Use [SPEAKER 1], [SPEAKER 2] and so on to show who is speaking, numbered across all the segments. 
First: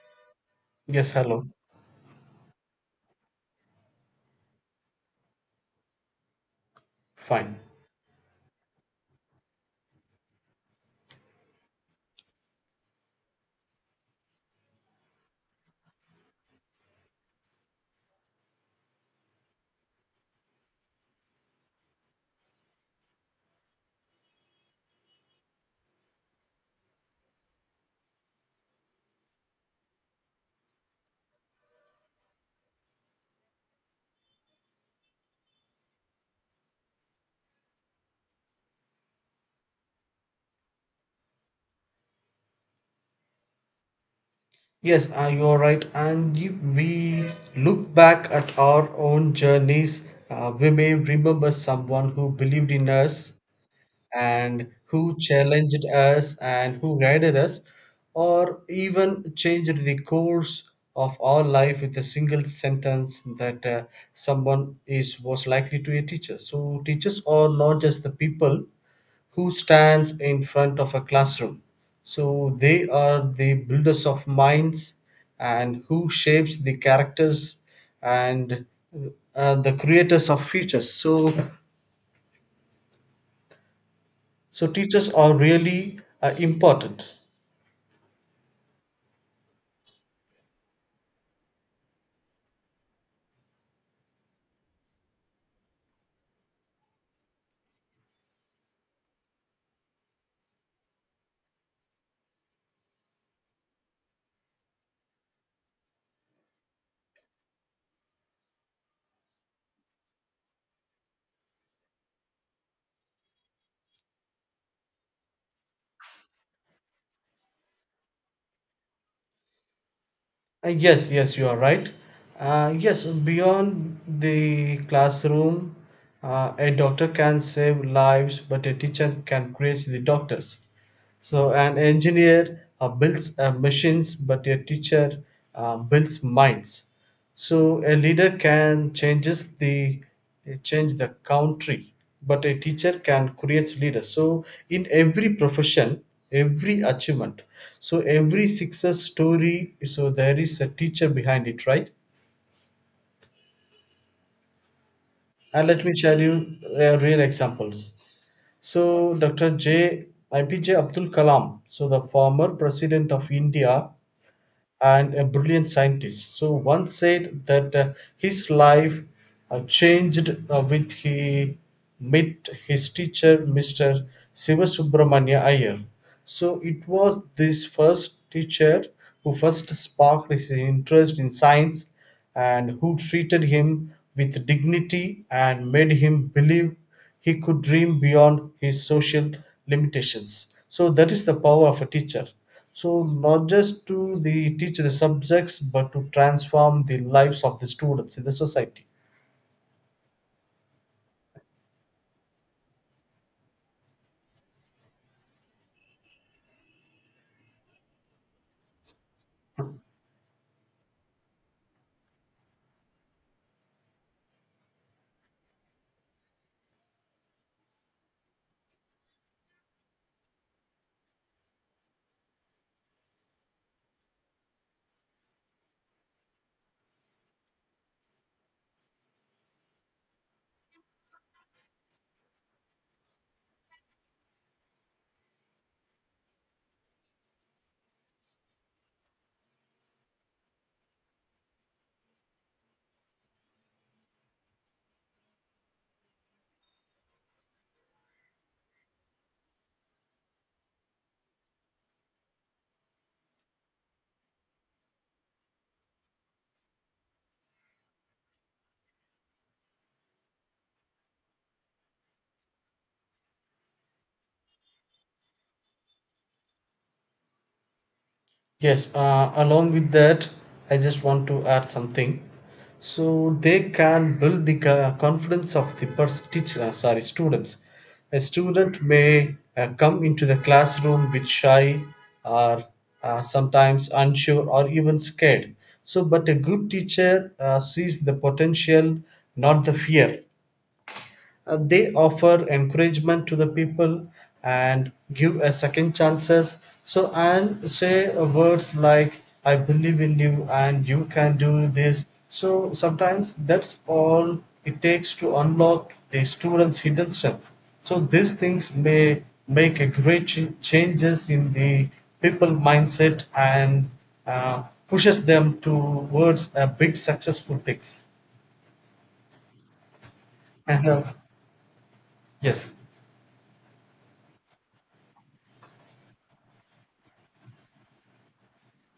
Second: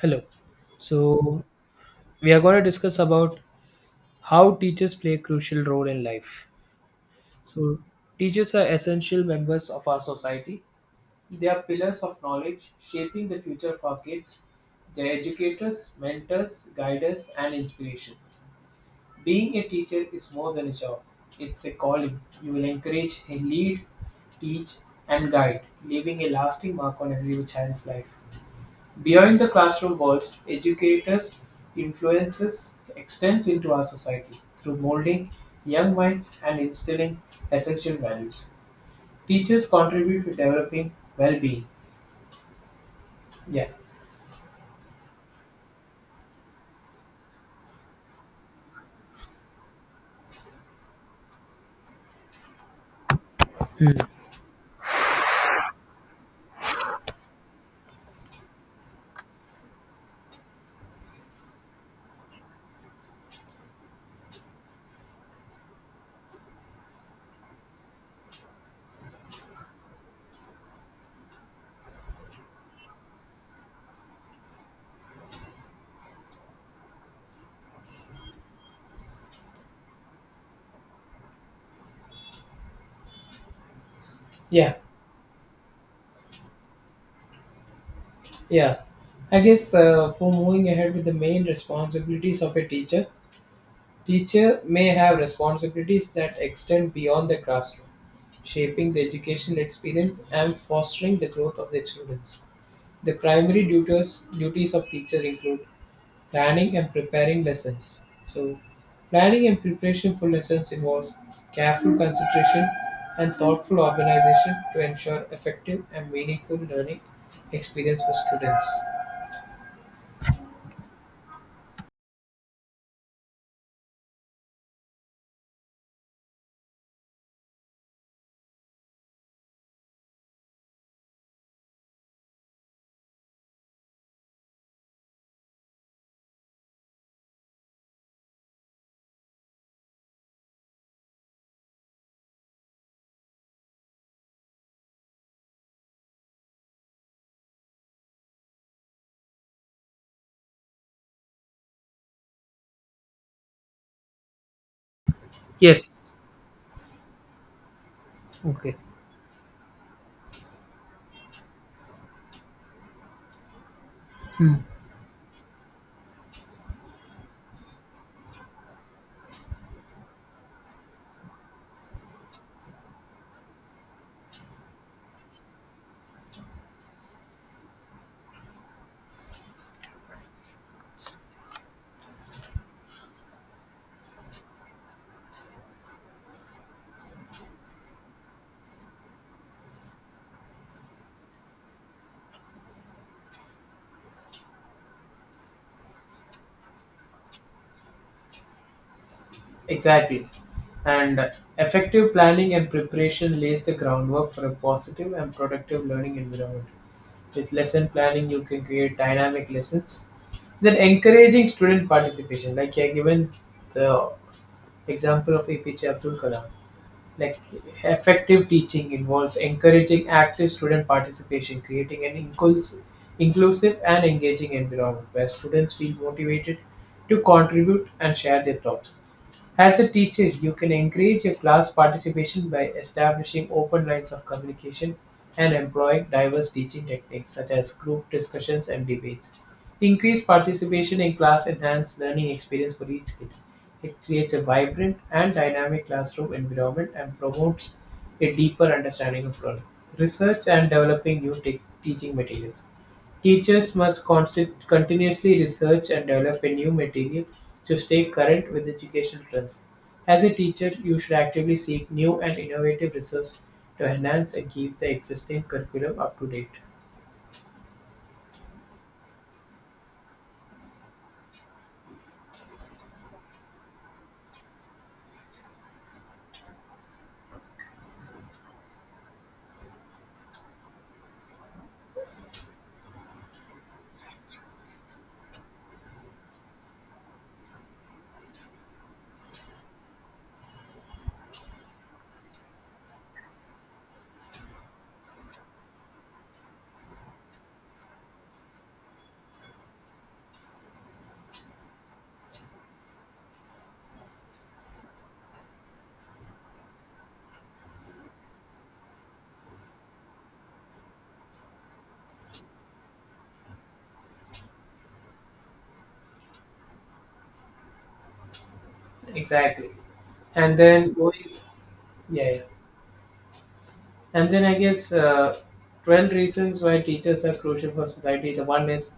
[SPEAKER 1] Hello.
[SPEAKER 2] Yes,
[SPEAKER 1] So
[SPEAKER 2] hello.
[SPEAKER 1] we are going to discuss about how teachers play a crucial role in life.
[SPEAKER 2] Fine.
[SPEAKER 1] So teachers are essential members of our society. They are pillars of knowledge, shaping the future of our kids. They're educators, mentors, guiders, and inspirations. Being a teacher is more than a job. It's a calling. You will encourage, lead, teach, and guide, leaving a lasting mark on every child's life. Beyond the classroom walls, educators' influences extends into our society through molding young minds and instilling essential values. Teachers contribute to developing well-being. Yeah,
[SPEAKER 2] Yes, you're right. And if we look back at our own journeys, we may remember someone who believed in us and who challenged us and who guided us, or even changed the course of our life with a single sentence that someone is was likely to a teacher. So teachers are not just the people who stands in front of a classroom. So they are the builders of minds and who shapes the characters and the creators of futures. So
[SPEAKER 1] yeah,
[SPEAKER 2] teachers are really important.
[SPEAKER 1] yeah. I guess for moving ahead with the main responsibilities of a teacher, teacher may have responsibilities that extend beyond the classroom, shaping the educational experience and fostering the growth of their students. The primary duties of teacher include planning and preparing lessons. So, planning and preparation for lessons involves careful consideration and thoughtful organization to ensure effective and meaningful learning experience for students.
[SPEAKER 2] Yes, yes, you are right. Yes, beyond the classroom, a doctor can save lives, but a teacher can create the doctors. So an engineer builds machines, but a teacher builds minds. So a leader can change the country, but a teacher can create leaders. So in every profession, every achievement, so every success story, so there is a teacher behind it, right? And let me
[SPEAKER 1] Yes.
[SPEAKER 2] share you real examples.
[SPEAKER 1] Okay.
[SPEAKER 2] So Dr. IPJ Abdul Kalam, so the former president of India, and a brilliant scientist. So once said that his life changed with he met his teacher, Mr. Siva Subramanya Iyer. So it was this first teacher who first sparked his interest in science and who treated him with dignity and made him believe he could dream beyond his social limitations, so that is the power of a teacher, so not just to the teach the subjects but to transform the lives of the students in the society.
[SPEAKER 1] Exactly. And effective planning and preparation lays the groundwork for a positive and productive learning environment. With lesson planning, you can create dynamic lessons. Then encouraging student participation, like you're given the example of APJ Abdul Kalam. Like effective teaching involves encouraging active student participation, creating an inclusive and engaging environment where students feel motivated to contribute and share their thoughts. As a teacher, you can encourage your class participation by establishing open lines of communication and employing diverse teaching techniques such as group discussions and debates. Increased participation in class enhances learning experience for each kid. It creates a vibrant and dynamic classroom environment and promotes a deeper understanding of learning. Research and developing new teaching materials. Teachers must constant continuously research and develop a new material to stay current with education trends. As a teacher, you should actively seek new and innovative resources to enhance and keep the existing curriculum up to date.
[SPEAKER 2] Yes, along with that, I just want to add something. So they can build the confidence of the teacher, sorry, students. A student may come into the classroom with shy or sometimes unsure or even scared. So, but a good teacher sees the potential, not the fear. They offer encouragement to the people and give a second chances, so and say words like I believe in you and you can do this. So sometimes that's all it takes to unlock the student's hidden strength, so these things may make a great changes in the people mindset and pushes them towards a big successful things
[SPEAKER 1] Exactly. And
[SPEAKER 2] and
[SPEAKER 1] then going, yeah, yeah.
[SPEAKER 2] yes
[SPEAKER 1] And then I guess 12 reasons why teachers are crucial for society. The one is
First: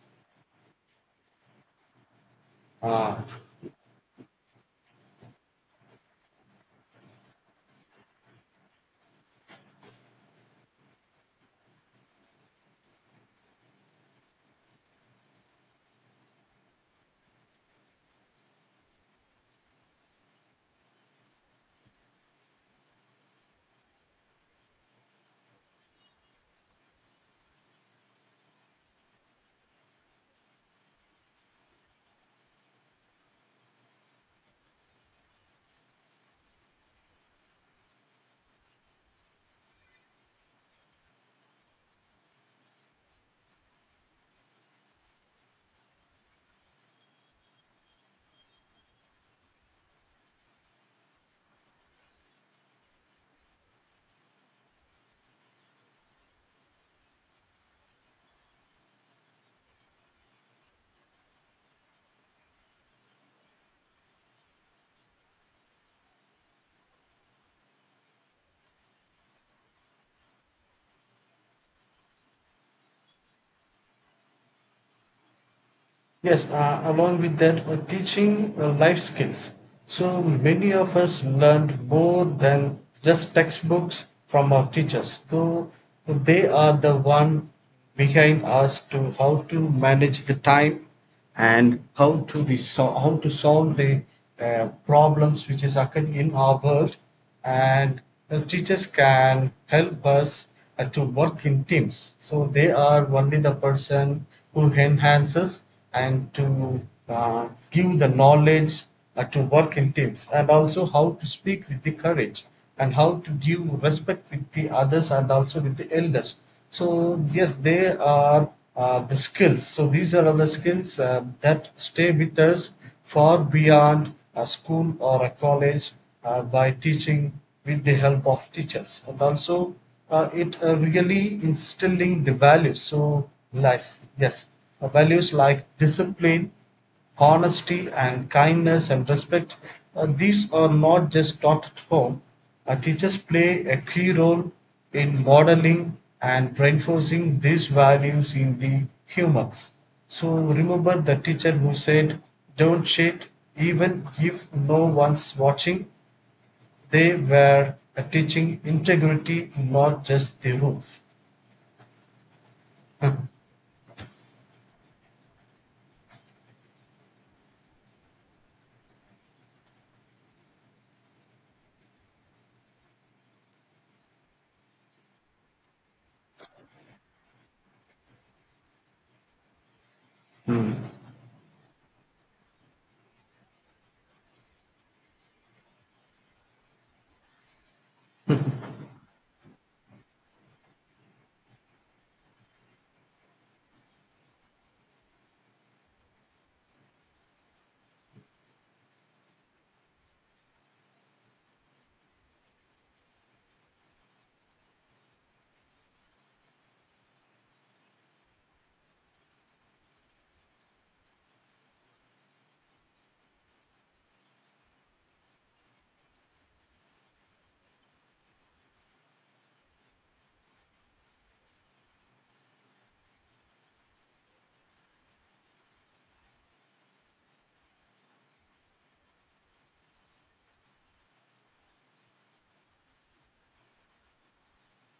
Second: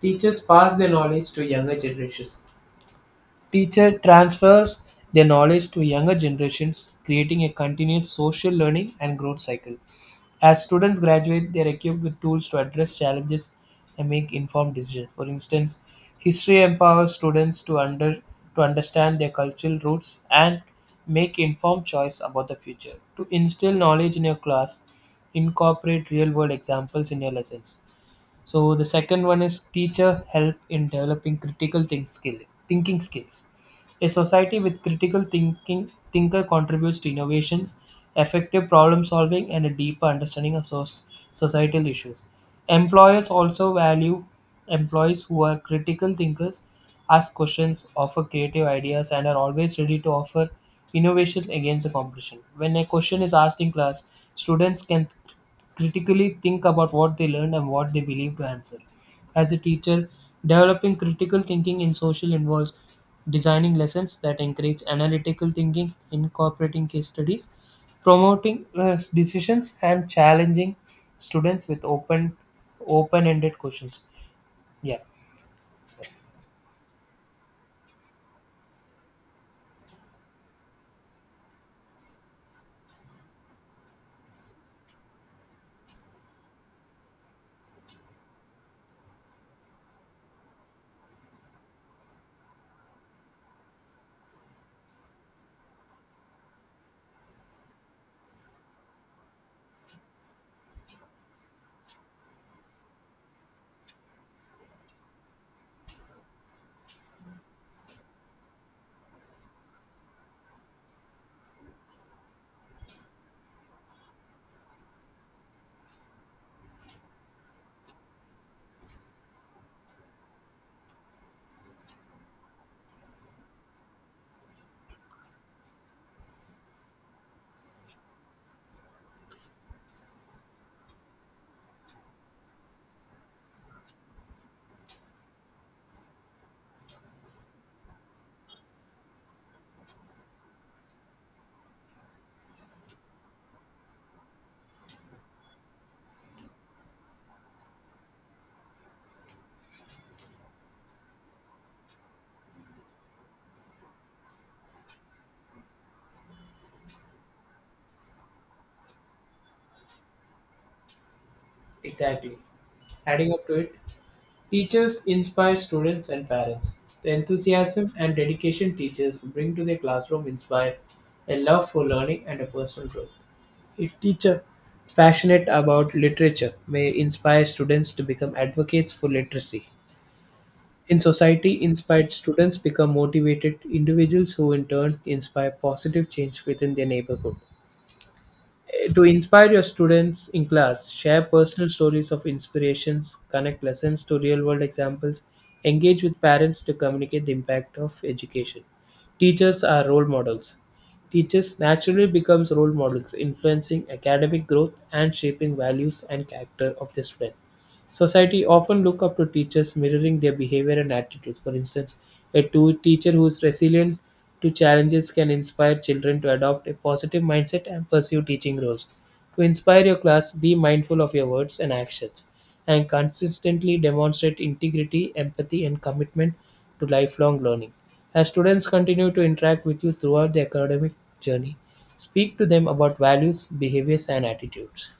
[SPEAKER 1] teachers pass their knowledge to younger generations.
[SPEAKER 2] uh,
[SPEAKER 1] Teacher transfers their knowledge to younger generations, creating a continuous social learning and growth cycle. As students graduate, they are equipped with tools to address challenges and make informed decisions. For instance, history empowers students to under to understand their cultural roots and make informed choice about the future. To instill knowledge in your class, incorporate real-world examples in your lessons. So the second one is teacher help in developing thinking skills. A society with critical thinking thinker contributes to innovations, effective problem solving, and a deeper understanding of societal issues. Employers also value employees who are critical thinkers, ask questions, offer creative ideas, and are always ready to offer innovation against the competition. When a question is asked in class, students can critically think about what they learned and what they believe to answer. As a teacher, developing critical thinking in social involves designing lessons that encourage analytical thinking, incorporating case studies, promoting decisions, and challenging students with open-ended questions. Yeah,
[SPEAKER 2] Yes, along with that, teaching life skills. So many of us learned more than just textbooks from our teachers, though they are the one behind us to how to manage the time and how to how to solve the problems which is occurring in our world, and the teachers can help us to work in teams, so they are only the person who enhances and to give the knowledge to work in teams and also how to speak with the courage and how to give respect with the others and also with the elders. So yes, they are the skills, so these are all the skills that stay with us far beyond a school or a college by teaching with the help of teachers, and also it really instilling the values, so nice. Yes, values like discipline, honesty and kindness and respect, these are not just taught at home. Teachers play a key role in modeling and reinforcing these values in the humans. So remember the teacher who said, don't cheat even if no one's watching. They were teaching integrity, not just the rules.
[SPEAKER 1] exactly. Adding up to it, teachers inspire students and parents. The enthusiasm and dedication teachers bring to their classroom inspire a love for learning and a personal growth. A teacher passionate about literature may inspire students to become advocates for literacy. In society, inspired students become motivated individuals who in turn inspire positive change within their neighborhood. To inspire your students in class, share personal stories of inspirations, connect lessons to real world examples, engage with parents to communicate the impact of education. Teachers are role models. Teachers naturally becomes role models, influencing academic growth and shaping values and character of the student. Society often look up to teachers, mirroring their behavior and attitudes. For instance, a teacher who is resilient to challenges can inspire children to adopt a positive mindset and pursue teaching roles. To inspire your class, be mindful of your words and actions and consistently demonstrate integrity, empathy, and commitment to lifelong learning. As students continue to interact with you throughout their academic journey, speak to them about values, behaviors, and attitudes.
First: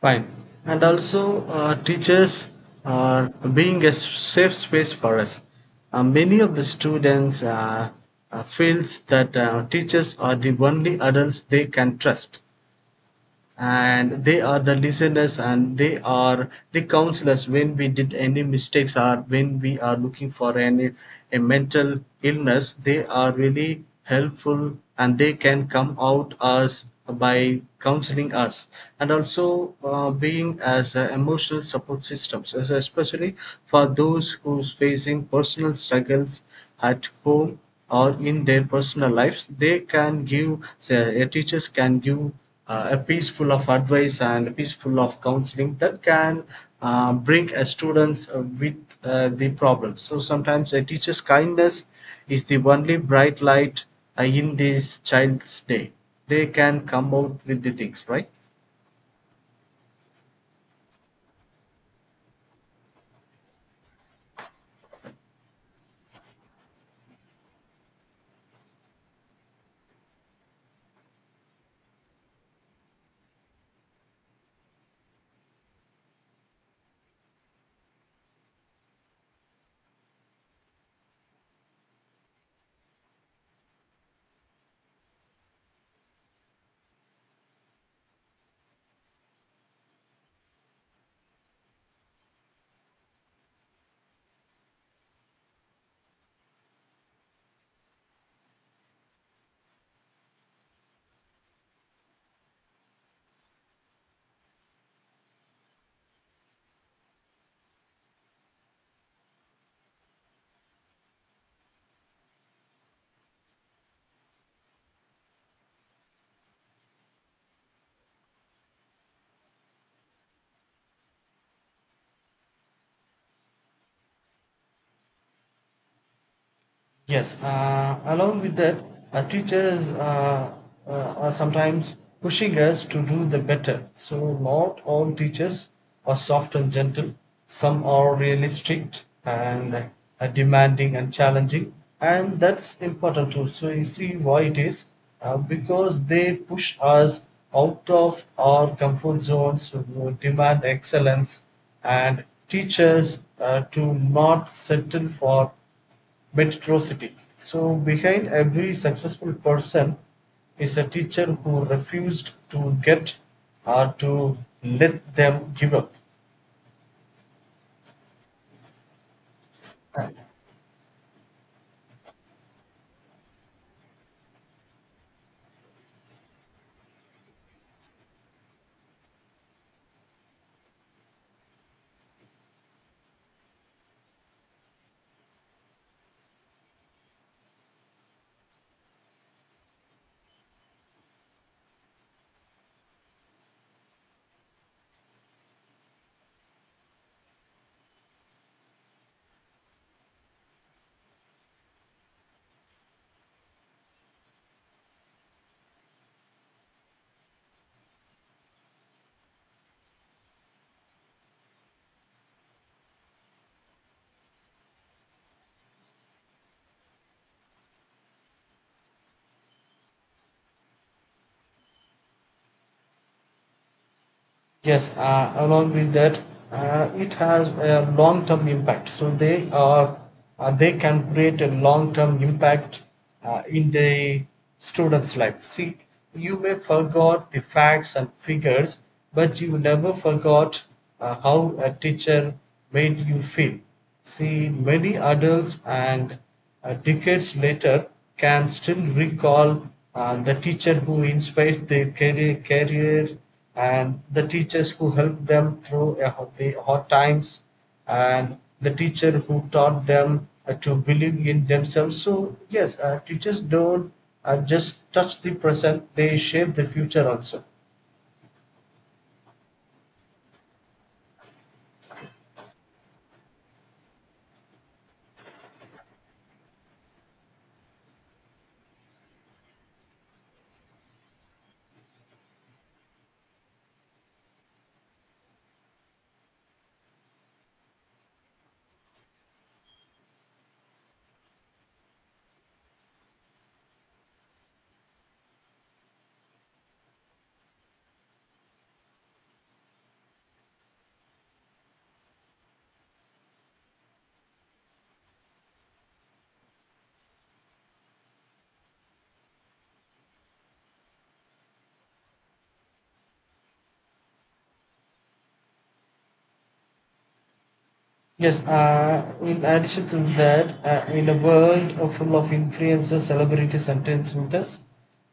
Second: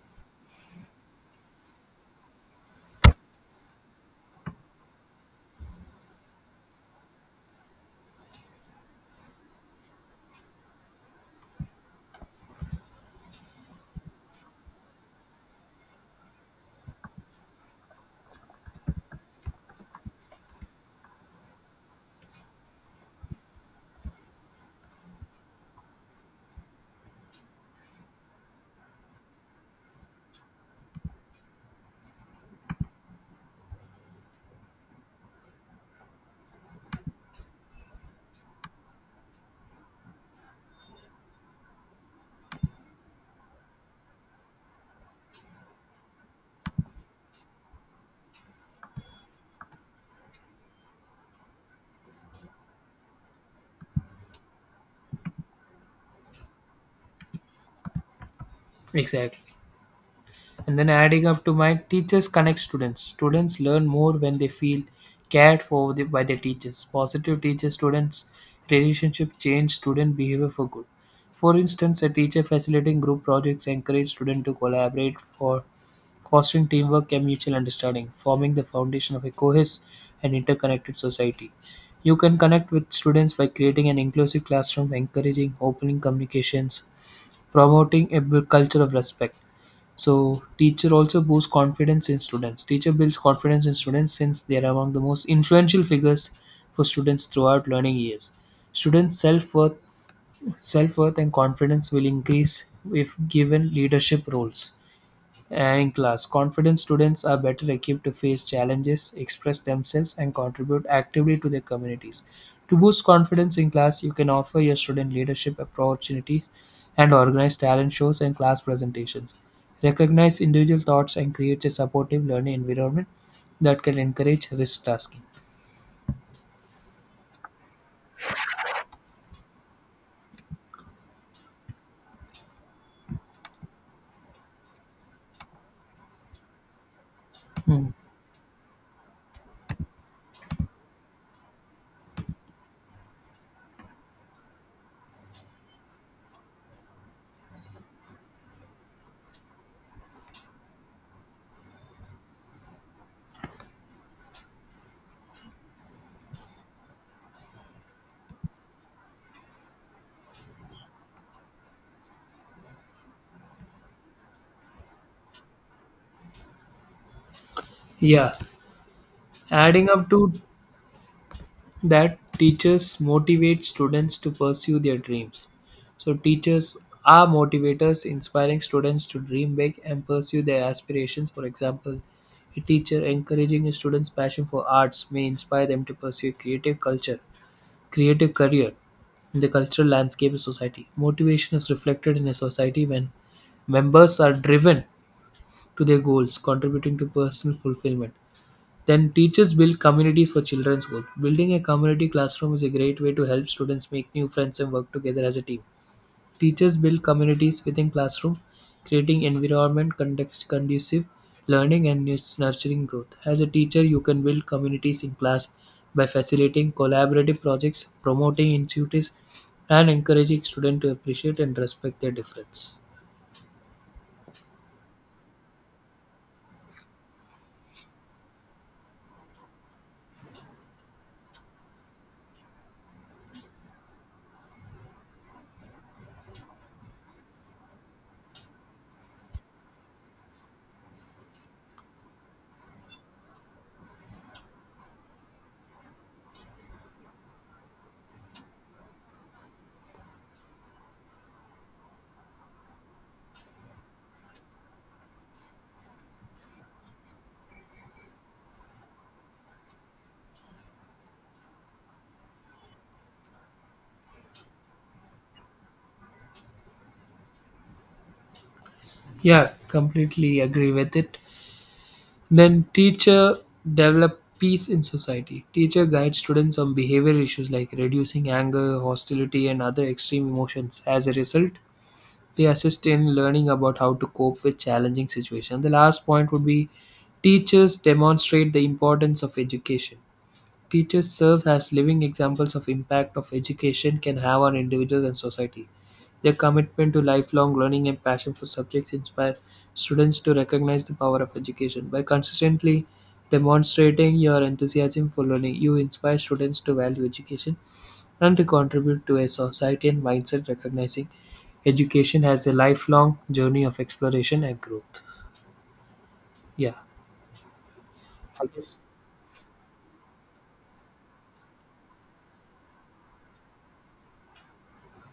[SPEAKER 2] Fine. And also teachers are being a safe space for us. Many of the students feels that teachers are the only adults they can trust, and they are the listeners and they are the counselors when we did any mistakes or when we are looking for any a mental illness. They are really helpful and they can come out as by counseling us, and also being as a emotional support systems as especially for those who's facing personal struggles at home or in their personal lives. They can give say, a teachers can give a piece full of advice and a piece full of counseling that can bring a students with the problem. So sometimes a teacher's kindness is the only bright light in this child's day. They can come out with the things, right?
[SPEAKER 1] Exactly. And then, adding up to my teachers connect students, students learn more when they feel cared for by their teachers. Positive teacher students relationship change student behavior for good. For instance, a teacher facilitating group projects encourage students to collaborate for fostering teamwork and mutual understanding, forming the foundation of a cohesive and interconnected society. You can connect with students by creating an inclusive classroom, encouraging open communications, promoting a culture of respect. So teacher also boosts confidence in students. Teacher builds confidence in students, since they are among the most influential figures for students throughout learning years. Students' self worth, Self worth and confidence will increase if given leadership roles. And in class, confident students are better equipped to face challenges, express themselves, and contribute actively to their communities. To boost confidence in class, you can offer your student leadership opportunities and organize talent shows and class presentations. Recognize individual thoughts and create a supportive learning environment that can encourage risk tasking.
[SPEAKER 2] Yes, along with that, teachers uh, are sometimes pushing us to do the better. So, not all teachers are soft and gentle. Some
[SPEAKER 1] Hmm.
[SPEAKER 2] are really strict and demanding and challenging, and that's important too. So, you see why it is, because they push us out of our comfort zones, demand excellence, and teachers to not settle for metrocity. So behind every successful person is a teacher who refused to get or to let them give up.
[SPEAKER 1] Yeah, adding up to that, teachers motivate students to pursue their dreams. So, teachers are motivators, inspiring students to dream big and pursue their aspirations. For example, a teacher encouraging a student's passion for arts may inspire them to pursue a creative career in the cultural landscape of society. Motivation is reflected in a society when members are driven to their goals, contributing to personal fulfillment. Then teachers build communities for children's good. Building a community classroom is a great way to help students make new friends and work together as a team. Teachers build communities within classroom, creating environment conducive learning and nurturing growth. As a teacher, you can build communities in class by facilitating collaborative projects, promoting initiatives, and encouraging students to appreciate and respect their difference.
[SPEAKER 2] Yes, along with that, it has a long-term impact. They can create a long-term impact in the student's life. See, you may forgot the facts and figures, but you never forgot how a teacher made you feel. See, many adults and decades later can still recall the teacher who inspired their career and the teachers who helped them through a the hard times and the teacher who taught them to believe in themselves. So, yes, teachers don't just touch the present, they shape the future also.
[SPEAKER 1] Yeah, completely agree with it. Then teacher develop peace in society. Teacher guide students on behavioral issues like reducing anger, hostility, and other extreme emotions. As a result, they assist in learning about how to cope with challenging situations. The last point would be teachers demonstrate the importance of education. Teachers serve as living examples of impact of education can have on individuals and society. Their commitment to lifelong learning and passion for subjects inspire students to recognize the power of education. By consistently demonstrating your enthusiasm for learning, you inspire students to value education and to contribute to a society and mindset recognizing education as a lifelong journey of exploration and growth. Yeah,
[SPEAKER 2] Yes,
[SPEAKER 1] I guess
[SPEAKER 2] in addition to that, in a world full of influencers, celebrities, and trendsetters,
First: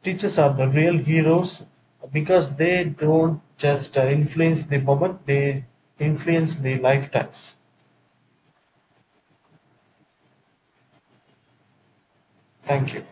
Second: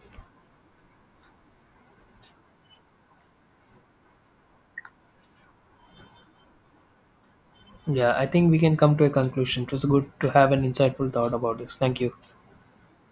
[SPEAKER 2] teachers are the real heroes because they don't just influence the moment, they influence the lifetimes.
[SPEAKER 1] Yeah, I think we can come to a conclusion. It was good to have an insightful thought about this. Thank you.
[SPEAKER 2] Thank you.